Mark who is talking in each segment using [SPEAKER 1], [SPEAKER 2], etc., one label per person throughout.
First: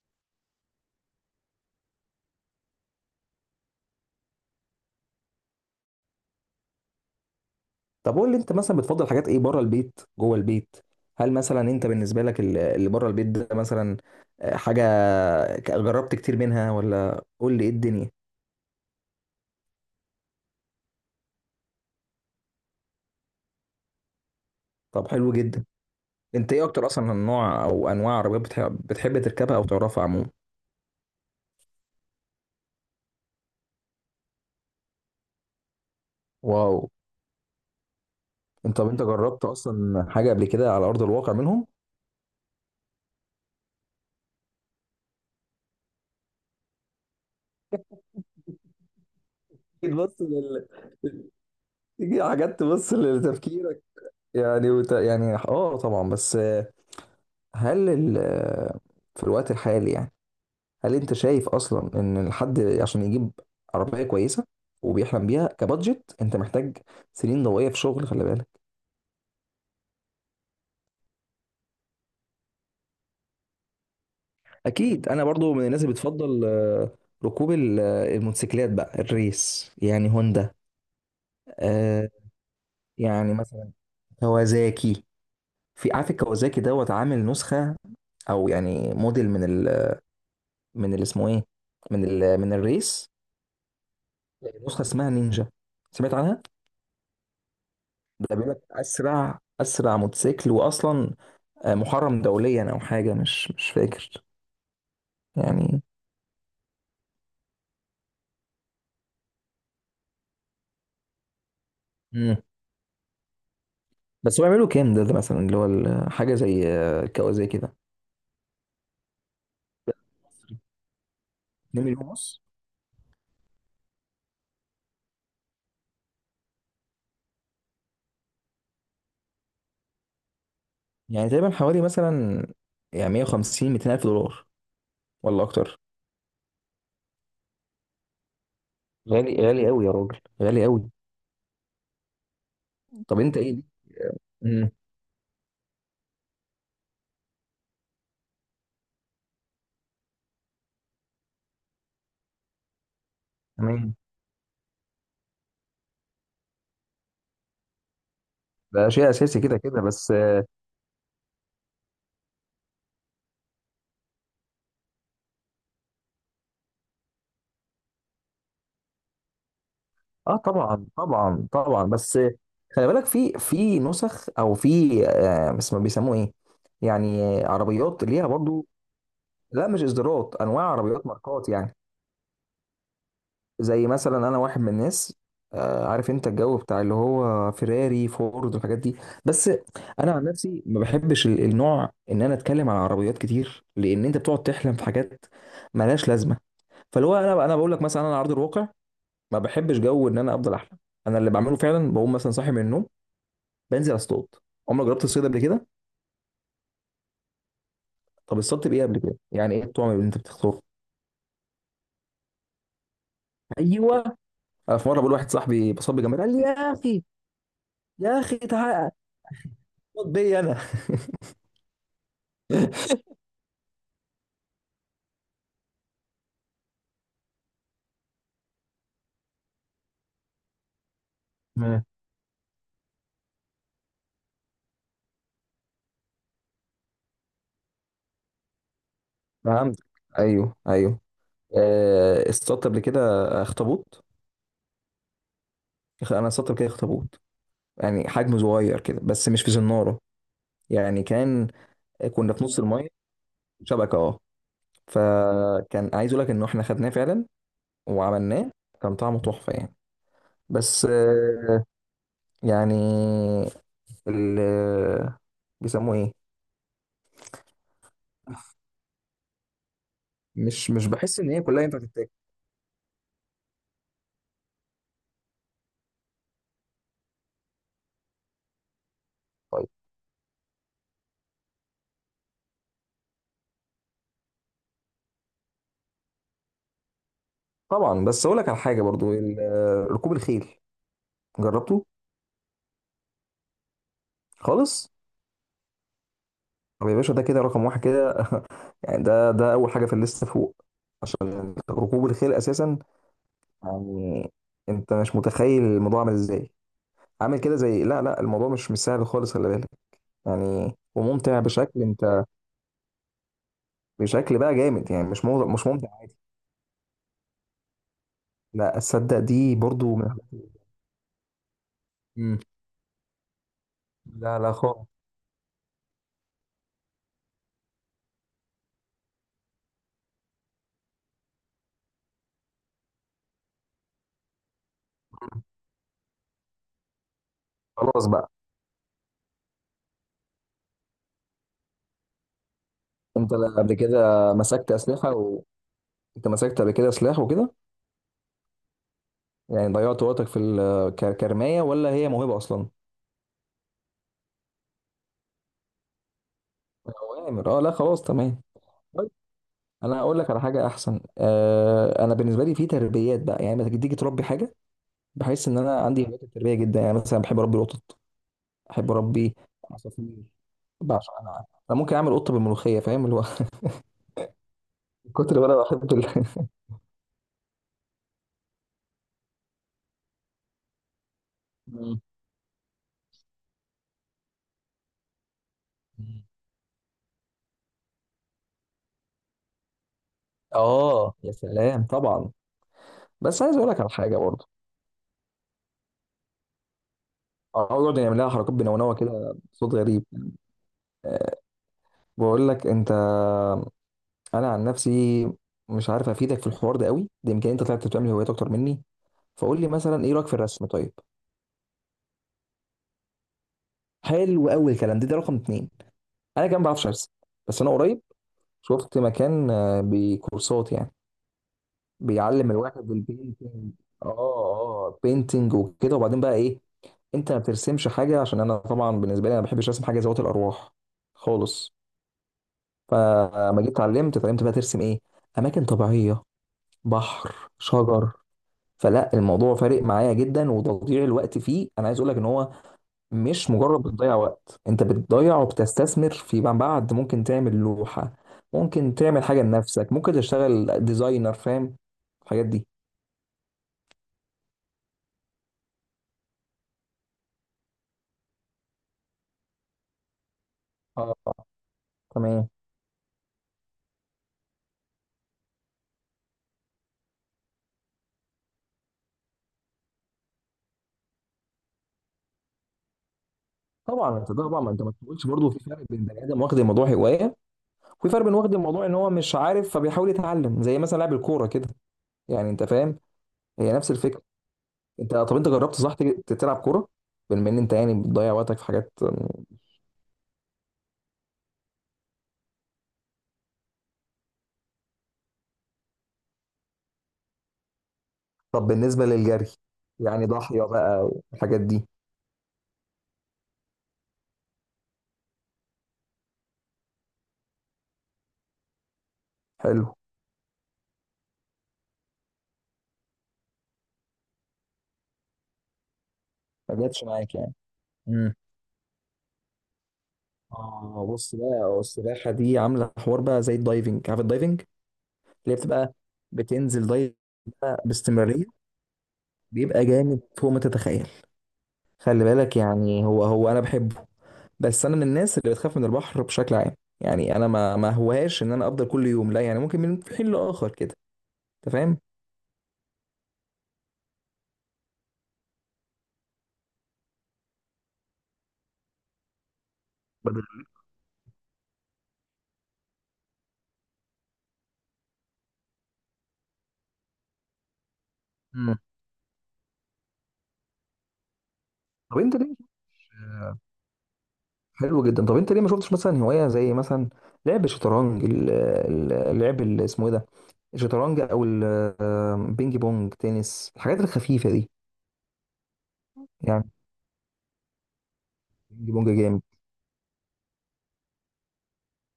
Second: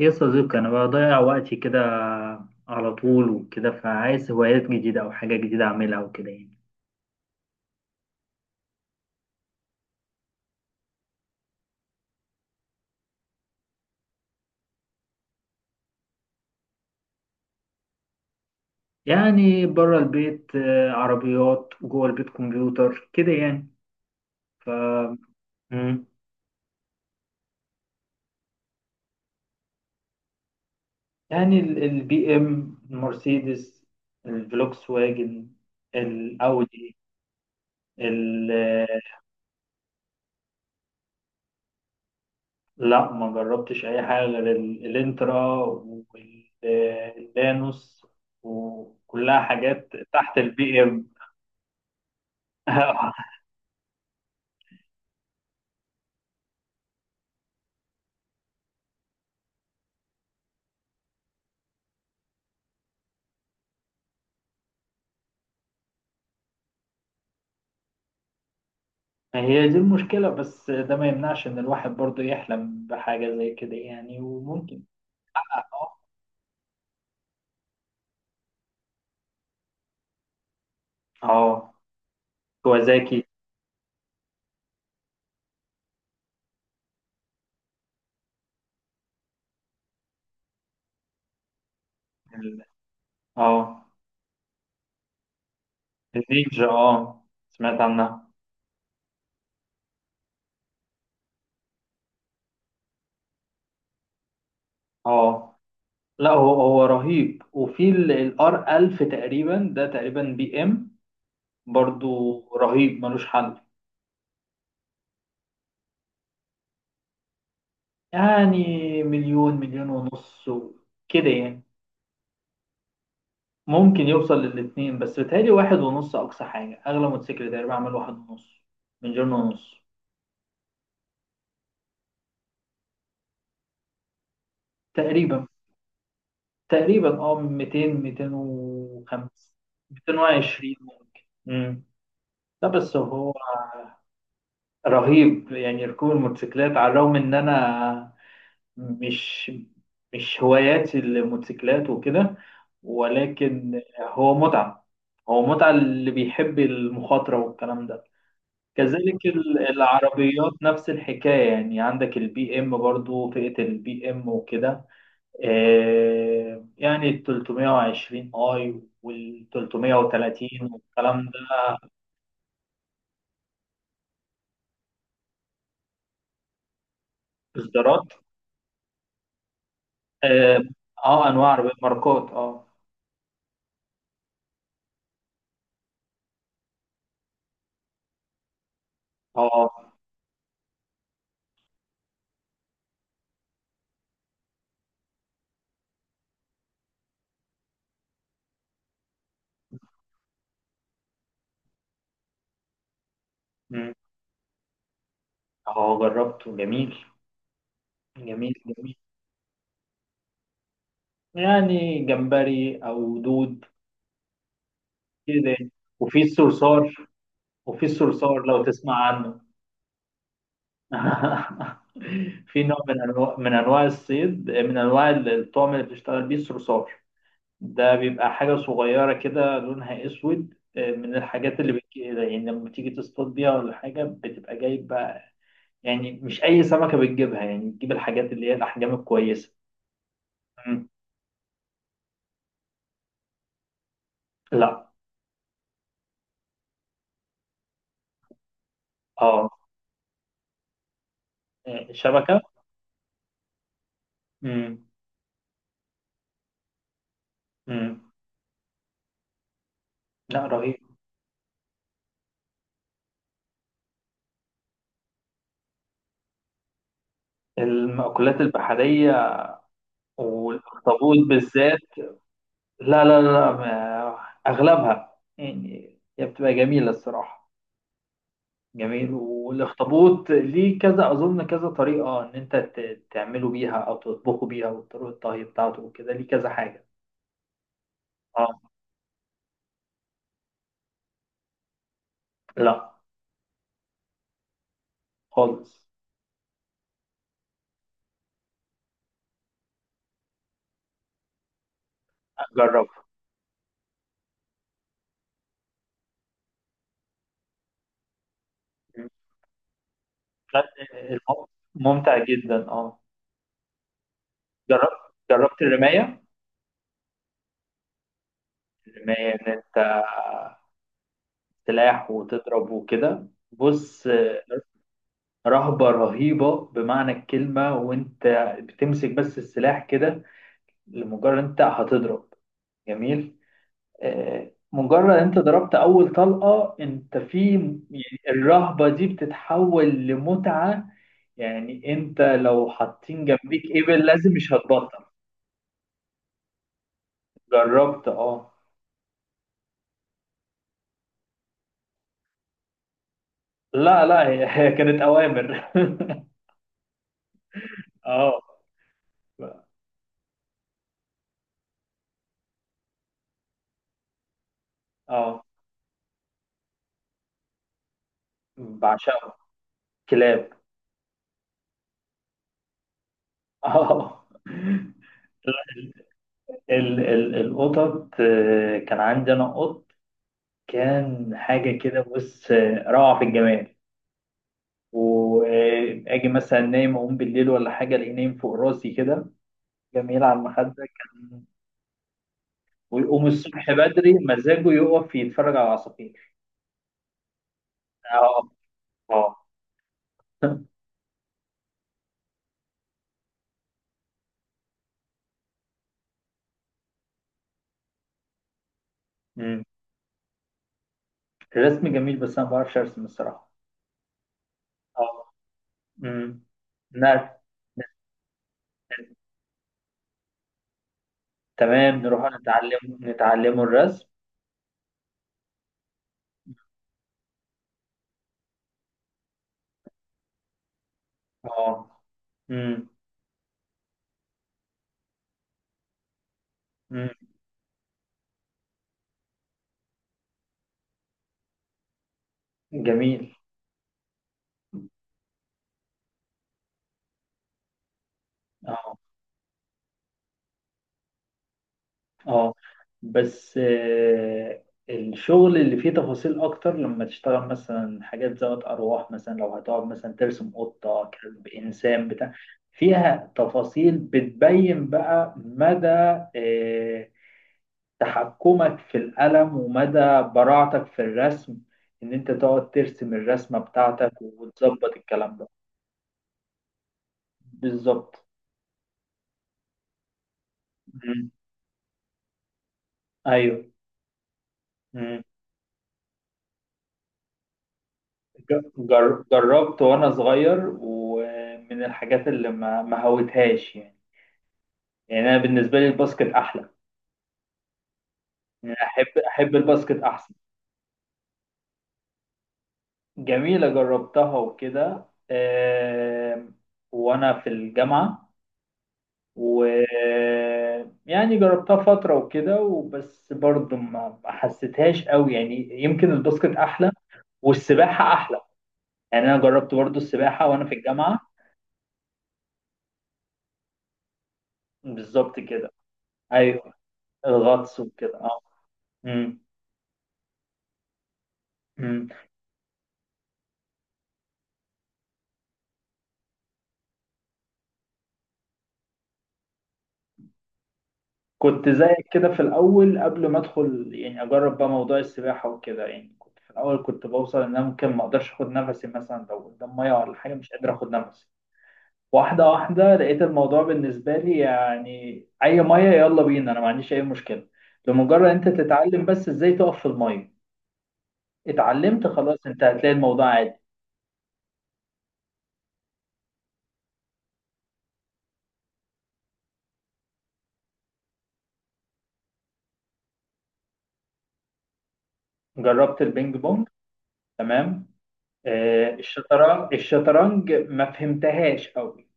[SPEAKER 1] يا صديقي أنا بضيع وقتي كده على طول وكده فعايز هوايات جديدة أو حاجة جديدة أعملها وكده يعني
[SPEAKER 2] طب قول لي انت مثلا بتفضل حاجات ايه بره البيت، جوه البيت؟ هل مثلا انت بالنسبه لك اللي بره البيت ده مثلا، حاجه جربت كتير منها، ولا قول لي ايه الدنيا؟
[SPEAKER 1] يعني بره البيت عربيات جوه البيت كمبيوتر كده يعني. ف
[SPEAKER 2] طب حلو جدا.
[SPEAKER 1] مم.
[SPEAKER 2] انت ايه اكتر اصلا النوع او انواع عربيات بتحب تركبها او تعرفها عموما؟
[SPEAKER 1] يعني البي إم، المرسيدس، الفلوكس واجن،
[SPEAKER 2] واو.
[SPEAKER 1] الأودي. ال-
[SPEAKER 2] انت
[SPEAKER 1] آه،
[SPEAKER 2] طب انت جربت اصلا حاجه قبل كده على ارض الواقع منهم؟
[SPEAKER 1] لا، ما جربتش أي حاجة غير الإنترا واللانوس، وكلها حاجات
[SPEAKER 2] تيجي تبص
[SPEAKER 1] تحت
[SPEAKER 2] لل...
[SPEAKER 1] البي إم.
[SPEAKER 2] تيجي حاجات تبص لتفكيرك؟ يعني يعني اه طبعا، بس هل ال... آه، في الوقت الحالي يعني، هل انت شايف اصلا ان الحد عشان يجيب عربيه كويسه وبيحلم بيها كبادجت انت محتاج سنين ضوئيه في شغل، خلي بالك.
[SPEAKER 1] ما هي دي المشكلة، بس ده ما يمنعش إن الواحد برضه يحلم بحاجة زي كده يعني، وممكن.
[SPEAKER 2] اكيد انا برضو من الناس اللي
[SPEAKER 1] اه.
[SPEAKER 2] بتفضل ركوب الموتوسيكلات بقى الريس، يعني هوندا،
[SPEAKER 1] اه.
[SPEAKER 2] آه،
[SPEAKER 1] كوازاكي.
[SPEAKER 2] يعني مثلا كوازاكي. في، عارف، الكوازاكي دوت عامل نسخه، او يعني موديل من ال من اللي اسمه ايه من ال من
[SPEAKER 1] ال-
[SPEAKER 2] الريس،
[SPEAKER 1] اه
[SPEAKER 2] نسخه اسمها نينجا، سمعت عنها؟
[SPEAKER 1] النينجا، اه، سمعت عنها.
[SPEAKER 2] ده بيقول لك اسرع اسرع موتوسيكل، واصلا محرم دوليا او حاجه، مش فاكر
[SPEAKER 1] اه.
[SPEAKER 2] يعني.
[SPEAKER 1] لا، هو رهيب. وفي الار 1000 تقريبا، ده تقريبا بي ام برضه.
[SPEAKER 2] مم.
[SPEAKER 1] رهيب، ملوش حل.
[SPEAKER 2] بس هو يعملوا كام ده، ده مثلا اللي هو حاجه زي كوازاكي ده؟
[SPEAKER 1] يعني مليون، مليون ونص كده يعني.
[SPEAKER 2] 2 مليون ونص؟
[SPEAKER 1] ممكن يوصل للاتنين، بس بيتهيألي واحد ونص أقصى حاجة. أغلى موتوسيكل تقريبا عمل واحد ونص، مليون ونص
[SPEAKER 2] يعني تقريبا حوالي مثلا يعني 150 200 الف دولار، ولا
[SPEAKER 1] تقريبا.
[SPEAKER 2] اكتر؟
[SPEAKER 1] تقريبا اه 200،
[SPEAKER 2] غالي،
[SPEAKER 1] 205،
[SPEAKER 2] غالي قوي يا راجل، غالي
[SPEAKER 1] 220
[SPEAKER 2] قوي.
[SPEAKER 1] ممكن. امم لا، بس
[SPEAKER 2] طب
[SPEAKER 1] هو
[SPEAKER 2] انت ايه دي؟ مم.
[SPEAKER 1] رهيب. يعني ركوب الموتوسيكلات، على الرغم ان انا مش مش هواياتي الموتوسيكلات وكده، ولكن
[SPEAKER 2] تمام.
[SPEAKER 1] هو متعة. هو متعة اللي بيحب المخاطرة والكلام ده.
[SPEAKER 2] ده شيء
[SPEAKER 1] كذلك
[SPEAKER 2] اساسي كده كده، بس اه
[SPEAKER 1] العربيات نفس الحكاية، يعني عندك البي ام برضو، فئة البي ام وكده، يعني ال 320 اي وال 330
[SPEAKER 2] طبعا
[SPEAKER 1] والكلام ده.
[SPEAKER 2] طبعا طبعا. بس خلي بالك في نسخ، او في آه بس ما بيسموه ايه يعني، عربيات
[SPEAKER 1] اصدارات.
[SPEAKER 2] ليها برضو. لا، مش اصدارات،
[SPEAKER 1] اه.
[SPEAKER 2] انواع عربيات، ماركات
[SPEAKER 1] انواع
[SPEAKER 2] يعني.
[SPEAKER 1] عربيات، ماركات. اه.
[SPEAKER 2] زي مثلا، انا واحد من الناس عارف انت الجو بتاع اللي هو فيراري فورد والحاجات دي. بس
[SPEAKER 1] اه.
[SPEAKER 2] انا عن نفسي ما بحبش النوع ان انا اتكلم على عربيات كتير، لان انت بتقعد تحلم في حاجات ملهاش لازمه. فاللي هو انا بقول لك مثلا، انا على ارض الواقع ما بحبش جو ان انا افضل احلم. انا اللي بعمله فعلا، بقوم مثلا صاحي من النوم،
[SPEAKER 1] مم.
[SPEAKER 2] بنزل اصطاد. عمرك جربت الصيد قبل كده؟
[SPEAKER 1] اه، جربته، جميل
[SPEAKER 2] طب
[SPEAKER 1] جميل
[SPEAKER 2] اصطدت بايه
[SPEAKER 1] جميل.
[SPEAKER 2] قبل كده؟ يعني ايه الطعم اللي انت بتختاره؟
[SPEAKER 1] يعني جمبري او دود
[SPEAKER 2] ايوه. أنا في مره بقول لواحد
[SPEAKER 1] كده.
[SPEAKER 2] صاحبي بصاب بجمال،
[SPEAKER 1] وفي
[SPEAKER 2] قال لي يا اخي،
[SPEAKER 1] الصرصار.
[SPEAKER 2] يا اخي
[SPEAKER 1] لو
[SPEAKER 2] تعال
[SPEAKER 1] تسمع عنه.
[SPEAKER 2] اصطاد بيا انا.
[SPEAKER 1] في نوع من انواع من انواع الصيد، من انواع الطعم اللي بتشتغل بيه الصرصار. ده بيبقى حاجة صغيرة كده لونها أسود، من الحاجات اللي
[SPEAKER 2] مم.
[SPEAKER 1] بتجي يعني لما تيجي تصطاد بيها، ولا حاجة بتبقى جايب بقى، يعني مش أي سمكة بتجيبها، يعني بتجيب الحاجات اللي هي الأحجام الكويسة.
[SPEAKER 2] فهمت. ايوه
[SPEAKER 1] مم.
[SPEAKER 2] ايوه. اصطادت قبل كده اخطبوط؟
[SPEAKER 1] لا.
[SPEAKER 2] انا اصطادت قبل كده اخطبوط، يعني حجمه صغير كده، بس مش
[SPEAKER 1] اه.
[SPEAKER 2] في زناره، يعني كان، كنا
[SPEAKER 1] شبكة.
[SPEAKER 2] في نص الميه، شبكه اه.
[SPEAKER 1] مم.
[SPEAKER 2] فكان عايز اقول لك ان احنا خدناه فعلا
[SPEAKER 1] مم.
[SPEAKER 2] وعملناه، كان طعمه تحفه يعني.
[SPEAKER 1] لا،
[SPEAKER 2] بس
[SPEAKER 1] رهيب.
[SPEAKER 2] يعني ال بيسموه ايه،
[SPEAKER 1] المأكولات البحرية
[SPEAKER 2] مش
[SPEAKER 1] والأخطبوط
[SPEAKER 2] بحس ان هي كلها ينفع
[SPEAKER 1] بالذات.
[SPEAKER 2] تتاكل.
[SPEAKER 1] لا لا لا، أغلبها يعني هي بتبقى جميلة الصراحة، جميل.
[SPEAKER 2] طيب.
[SPEAKER 1] والاخطبوط ليه كذا، اظن كذا طريقه ان انت تعمله بيها او تطبخه بيها، وطرق الطهي بتاعته وكده ليه كذا حاجه.
[SPEAKER 2] طبعا، بس اقول لك على
[SPEAKER 1] اه.
[SPEAKER 2] حاجه برضو، ركوب الخيل، جربته؟
[SPEAKER 1] لا،
[SPEAKER 2] خالص؟
[SPEAKER 1] خالص.
[SPEAKER 2] طب يا باشا ده كده رقم واحد كده، يعني ده اول حاجه في الليسته فوق، عشان ركوب الخيل اساسا
[SPEAKER 1] جرب.
[SPEAKER 2] يعني. انت مش متخيل الموضوع عامل ازاي، عامل كده زي، لا لا، الموضوع مش سهل خالص، خلي بالك. يعني وممتع بشكل،
[SPEAKER 1] ممتع
[SPEAKER 2] انت
[SPEAKER 1] جدا، اه.
[SPEAKER 2] بشكل بقى جامد
[SPEAKER 1] جربت
[SPEAKER 2] يعني، مش ممتع عادي.
[SPEAKER 1] الرمايه.
[SPEAKER 2] لا اصدق
[SPEAKER 1] الرمايه ان
[SPEAKER 2] دي برضو
[SPEAKER 1] انت سلاح
[SPEAKER 2] مم.
[SPEAKER 1] وتضرب وكده، بص.
[SPEAKER 2] لا لا خالص.
[SPEAKER 1] رهبه رهيبه بمعنى الكلمه. وانت بتمسك بس السلاح كده، لمجرد انت هتضرب، جميل. مجرد انت ضربت اول طلقة انت في،
[SPEAKER 2] خلاص
[SPEAKER 1] يعني
[SPEAKER 2] بقى.
[SPEAKER 1] الرهبة دي بتتحول لمتعة. يعني انت لو حاطين
[SPEAKER 2] انت لا
[SPEAKER 1] جنبيك
[SPEAKER 2] قبل كده
[SPEAKER 1] ابل لازم، مش
[SPEAKER 2] مسكت
[SPEAKER 1] هتبطل.
[SPEAKER 2] اسلحه انت مسكت قبل كده سلاح وكده،
[SPEAKER 1] جربت. اه.
[SPEAKER 2] يعني ضيعت وقتك في كرمايه، ولا هي موهبه اصلا؟
[SPEAKER 1] لا لا، هي هي كانت اوامر.
[SPEAKER 2] اوامر اه، لا خلاص
[SPEAKER 1] اه.
[SPEAKER 2] تمام. طيب. انا هقول لك على حاجه احسن، آه انا بالنسبه لي في تربيات بقى، يعني لما تيجي تربي حاجه،
[SPEAKER 1] اه،
[SPEAKER 2] بحس ان انا عندي هوايات التربيه جدا. يعني مثلا بحب اربي القطط، بحب اربي
[SPEAKER 1] بعشقه.
[SPEAKER 2] عصافير.
[SPEAKER 1] كلاب.
[SPEAKER 2] بعشق انا، انا ممكن اعمل قطه بالملوخيه، فاهم اللي هو؟
[SPEAKER 1] اه،
[SPEAKER 2] من كتر ما انا بحب
[SPEAKER 1] ال القطط، كان عندي انا قط، كان حاجة كده بص، روعة في الجمال.
[SPEAKER 2] مم.
[SPEAKER 1] واجي مثلا نايم اقوم بالليل، ولا حاجه الاقيه نايم فوق راسي كده، جميل، على المخده
[SPEAKER 2] اه يا
[SPEAKER 1] كان.
[SPEAKER 2] سلام طبعا.
[SPEAKER 1] ويقوم
[SPEAKER 2] بس عايز اقول
[SPEAKER 1] الصبح
[SPEAKER 2] لك على
[SPEAKER 1] بدري
[SPEAKER 2] حاجه برضه،
[SPEAKER 1] مزاجه يقف يتفرج على العصافير.
[SPEAKER 2] اقعد يعمل لها
[SPEAKER 1] اه.
[SPEAKER 2] حركات بنونوه
[SPEAKER 1] اه.
[SPEAKER 2] كده بصوت غريب. أه. بقول لك انت، انا عن نفسي مش عارف افيدك في الحوار ده قوي، ده يمكن انت طلعت بتعمل هوايات اكتر مني. فقول
[SPEAKER 1] أمم.
[SPEAKER 2] لي مثلا ايه رايك في الرسم؟ طيب
[SPEAKER 1] الرسم جميل، بس انا ما بعرفش ارسم الصراحه.
[SPEAKER 2] حلو قوي الكلام ده، ده
[SPEAKER 1] اه.
[SPEAKER 2] رقم اتنين.
[SPEAKER 1] أمم.
[SPEAKER 2] انا كمان ما بعرفش ارسم،
[SPEAKER 1] نعم.
[SPEAKER 2] بس انا قريب شفت مكان بكورسات يعني،
[SPEAKER 1] تمام، نروح
[SPEAKER 2] بيعلم
[SPEAKER 1] نتعلم،
[SPEAKER 2] الواحد البينتنج.
[SPEAKER 1] نتعلمه الرسم.
[SPEAKER 2] اه اه، بينتنج وكده، وبعدين بقى ايه؟ انت ما بترسمش حاجه؟ عشان انا طبعا بالنسبه لي، انا ما بحبش ارسم حاجه ذوات الارواح خالص.
[SPEAKER 1] اه. أمم.
[SPEAKER 2] فما جيت اتعلمت بقى ترسم ايه؟ اماكن طبيعيه،
[SPEAKER 1] أمم.
[SPEAKER 2] بحر، شجر. فلا الموضوع فارق معايا جدا، وتضييع الوقت فيه، انا عايز اقول لك ان هو
[SPEAKER 1] جميل.
[SPEAKER 2] مش مجرد بتضيع وقت، انت بتضيع وبتستثمر فيما بعد. ممكن تعمل لوحة، ممكن
[SPEAKER 1] اه.
[SPEAKER 2] تعمل حاجة لنفسك، ممكن تشتغل ديزاينر، فاهم الحاجات
[SPEAKER 1] اه.
[SPEAKER 2] دي؟
[SPEAKER 1] بس الشغل اللي فيه تفاصيل اكتر، لما تشتغل مثلا حاجات ذات ارواح، مثلا لو هتقعد مثلا ترسم قطة،
[SPEAKER 2] اه
[SPEAKER 1] كلب، انسان، بتاع،
[SPEAKER 2] تمام.
[SPEAKER 1] فيها تفاصيل بتبين بقى مدى آه، تحكمك في القلم، ومدى براعتك في الرسم، ان انت تقعد ترسم الرسمة بتاعتك
[SPEAKER 2] طبعا انت طبعا، ما انت ما
[SPEAKER 1] وتظبط
[SPEAKER 2] تقولش
[SPEAKER 1] الكلام ده.
[SPEAKER 2] برضه، في فرق بين بني ادم واخد الموضوع هوايه، وفي فرق
[SPEAKER 1] بالظبط.
[SPEAKER 2] بين واخد الموضوع ان هو مش عارف فبيحاول يتعلم، زي مثلا لاعب
[SPEAKER 1] مم.
[SPEAKER 2] الكوره كده. يعني انت فاهم،
[SPEAKER 1] ايوه،
[SPEAKER 2] هي نفس الفكره. انت طب انت جربت صح تلعب كوره بما ان انت يعني بتضيع وقتك في حاجات؟
[SPEAKER 1] جربت وانا صغير، ومن الحاجات اللي ما هوتهاش يعني. يعني انا بالنسبه لي الباسكت احلى،
[SPEAKER 2] طب
[SPEAKER 1] يعني
[SPEAKER 2] بالنسبة
[SPEAKER 1] احب
[SPEAKER 2] للجري
[SPEAKER 1] احب الباسكت
[SPEAKER 2] يعني،
[SPEAKER 1] احسن.
[SPEAKER 2] ضاحية بقى والحاجات دي؟
[SPEAKER 1] جميله، جربتها وكده، آم، وانا في الجامعه، و
[SPEAKER 2] حلو.
[SPEAKER 1] يعني جربتها فتره وكده، وبس برضه ما حسيتهاش قوي، يعني يمكن الباسكت
[SPEAKER 2] ما
[SPEAKER 1] احلى،
[SPEAKER 2] جاتش معاك يعني؟
[SPEAKER 1] والسباحه
[SPEAKER 2] امم.
[SPEAKER 1] احلى. يعني انا جربت برضه السباحه وانا في
[SPEAKER 2] اه،
[SPEAKER 1] الجامعه.
[SPEAKER 2] بص بقى، السباحة دي عاملة حوار بقى زي الدايفنج، عارف الدايفنج
[SPEAKER 1] بالظبط
[SPEAKER 2] اللي هي
[SPEAKER 1] كده.
[SPEAKER 2] بتبقى
[SPEAKER 1] ايوه،
[SPEAKER 2] بتنزل دايف
[SPEAKER 1] الغطس
[SPEAKER 2] بقى
[SPEAKER 1] وكده. اه.
[SPEAKER 2] باستمرارية؟ بيبقى جامد فوق ما تتخيل،
[SPEAKER 1] مم.
[SPEAKER 2] خلي بالك. يعني هو انا بحبه، بس انا من الناس اللي بتخاف من البحر بشكل عام. يعني انا ما هوهاش ان انا افضل كل يوم، لا، يعني ممكن من حين لاخر كده.
[SPEAKER 1] كنت
[SPEAKER 2] انت فاهم؟
[SPEAKER 1] زيك كده في الأول، قبل ما أدخل يعني أجرب بقى موضوع السباحة وكده. يعني كنت في الأول كنت بوصل إن أنا ممكن ما أقدرش أخد نفسي، مثلا لو قدام مية ولا حاجة مش
[SPEAKER 2] بدل-
[SPEAKER 1] قادر أخد نفسي. واحدة واحدة لقيت الموضوع بالنسبة لي يعني أي مية يلا بينا، أنا ما عنديش أي مشكلة. لمجرد أنت
[SPEAKER 2] مم.
[SPEAKER 1] تتعلم بس إزاي تقف في المية، اتعلمت
[SPEAKER 2] طب انت
[SPEAKER 1] خلاص، أنت
[SPEAKER 2] ليه،
[SPEAKER 1] هتلاقي الموضوع عادي.
[SPEAKER 2] حلو جدا، طب انت ليه ما شفتش مثلا هوايه زي مثلا لعب الشطرنج، اللعب اللي اسمه ايه ده، الشطرنج او البينج بونج تنس، الحاجات الخفيفه دي
[SPEAKER 1] جربت البينج بونج،
[SPEAKER 2] يعني؟
[SPEAKER 1] تمام.
[SPEAKER 2] بينج بونج جامد.
[SPEAKER 1] الشطرنج، ما فهمتهاش أوي.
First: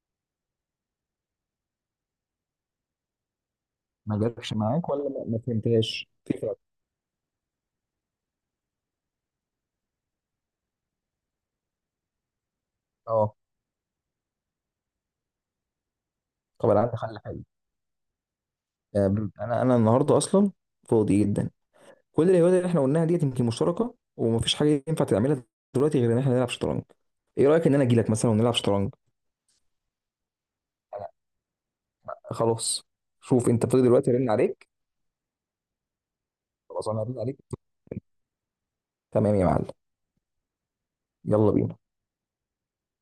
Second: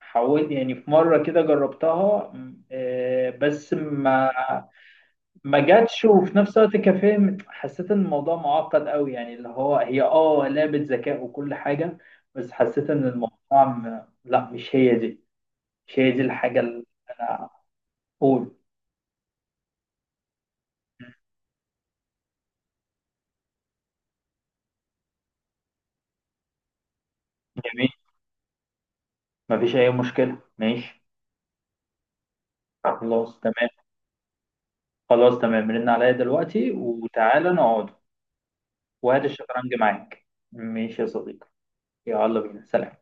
[SPEAKER 1] حاولت يعني في مرة كده، جربتها بس
[SPEAKER 2] ما
[SPEAKER 1] ما
[SPEAKER 2] جابش معاك، ولا ما
[SPEAKER 1] ما جاتش.
[SPEAKER 2] فهمتهاش؟
[SPEAKER 1] وفي
[SPEAKER 2] في
[SPEAKER 1] نفس
[SPEAKER 2] فرق.
[SPEAKER 1] الوقت كفاهم حسيت ان الموضوع معقد قوي، يعني اللي هو هي، اه، لعبة ذكاء وكل حاجة. بس حسيت ان
[SPEAKER 2] اه.
[SPEAKER 1] الموضوع لا، مش هي دي الحاجة
[SPEAKER 2] طب انا
[SPEAKER 1] اللي
[SPEAKER 2] عندي حل حلو،
[SPEAKER 1] انا اقول.
[SPEAKER 2] آه، انا النهارده اصلا فاضي جدا. كل الهوايات اللي احنا قلناها ديت يمكن مشتركه، ومفيش حاجه ينفع تعملها دلوقتي غير ان احنا نلعب شطرنج. ايه رايك ان انا
[SPEAKER 1] جميل،
[SPEAKER 2] اجي لك مثلا ونلعب شطرنج؟
[SPEAKER 1] مفيش اي مشكلة، ماشي.
[SPEAKER 2] خلاص.
[SPEAKER 1] خلاص
[SPEAKER 2] شوف انت
[SPEAKER 1] تمام.
[SPEAKER 2] فاضي دلوقتي رن عليك.
[SPEAKER 1] خلاص تمام، رن عليا دلوقتي
[SPEAKER 2] خلاص انا هرن عليك.
[SPEAKER 1] وتعالى نقعد. وهات
[SPEAKER 2] تمام يا معلم.
[SPEAKER 1] الشطرنج معاك. ماشي يا صديقي.
[SPEAKER 2] يلا بينا.
[SPEAKER 1] يلا بينا، سلام.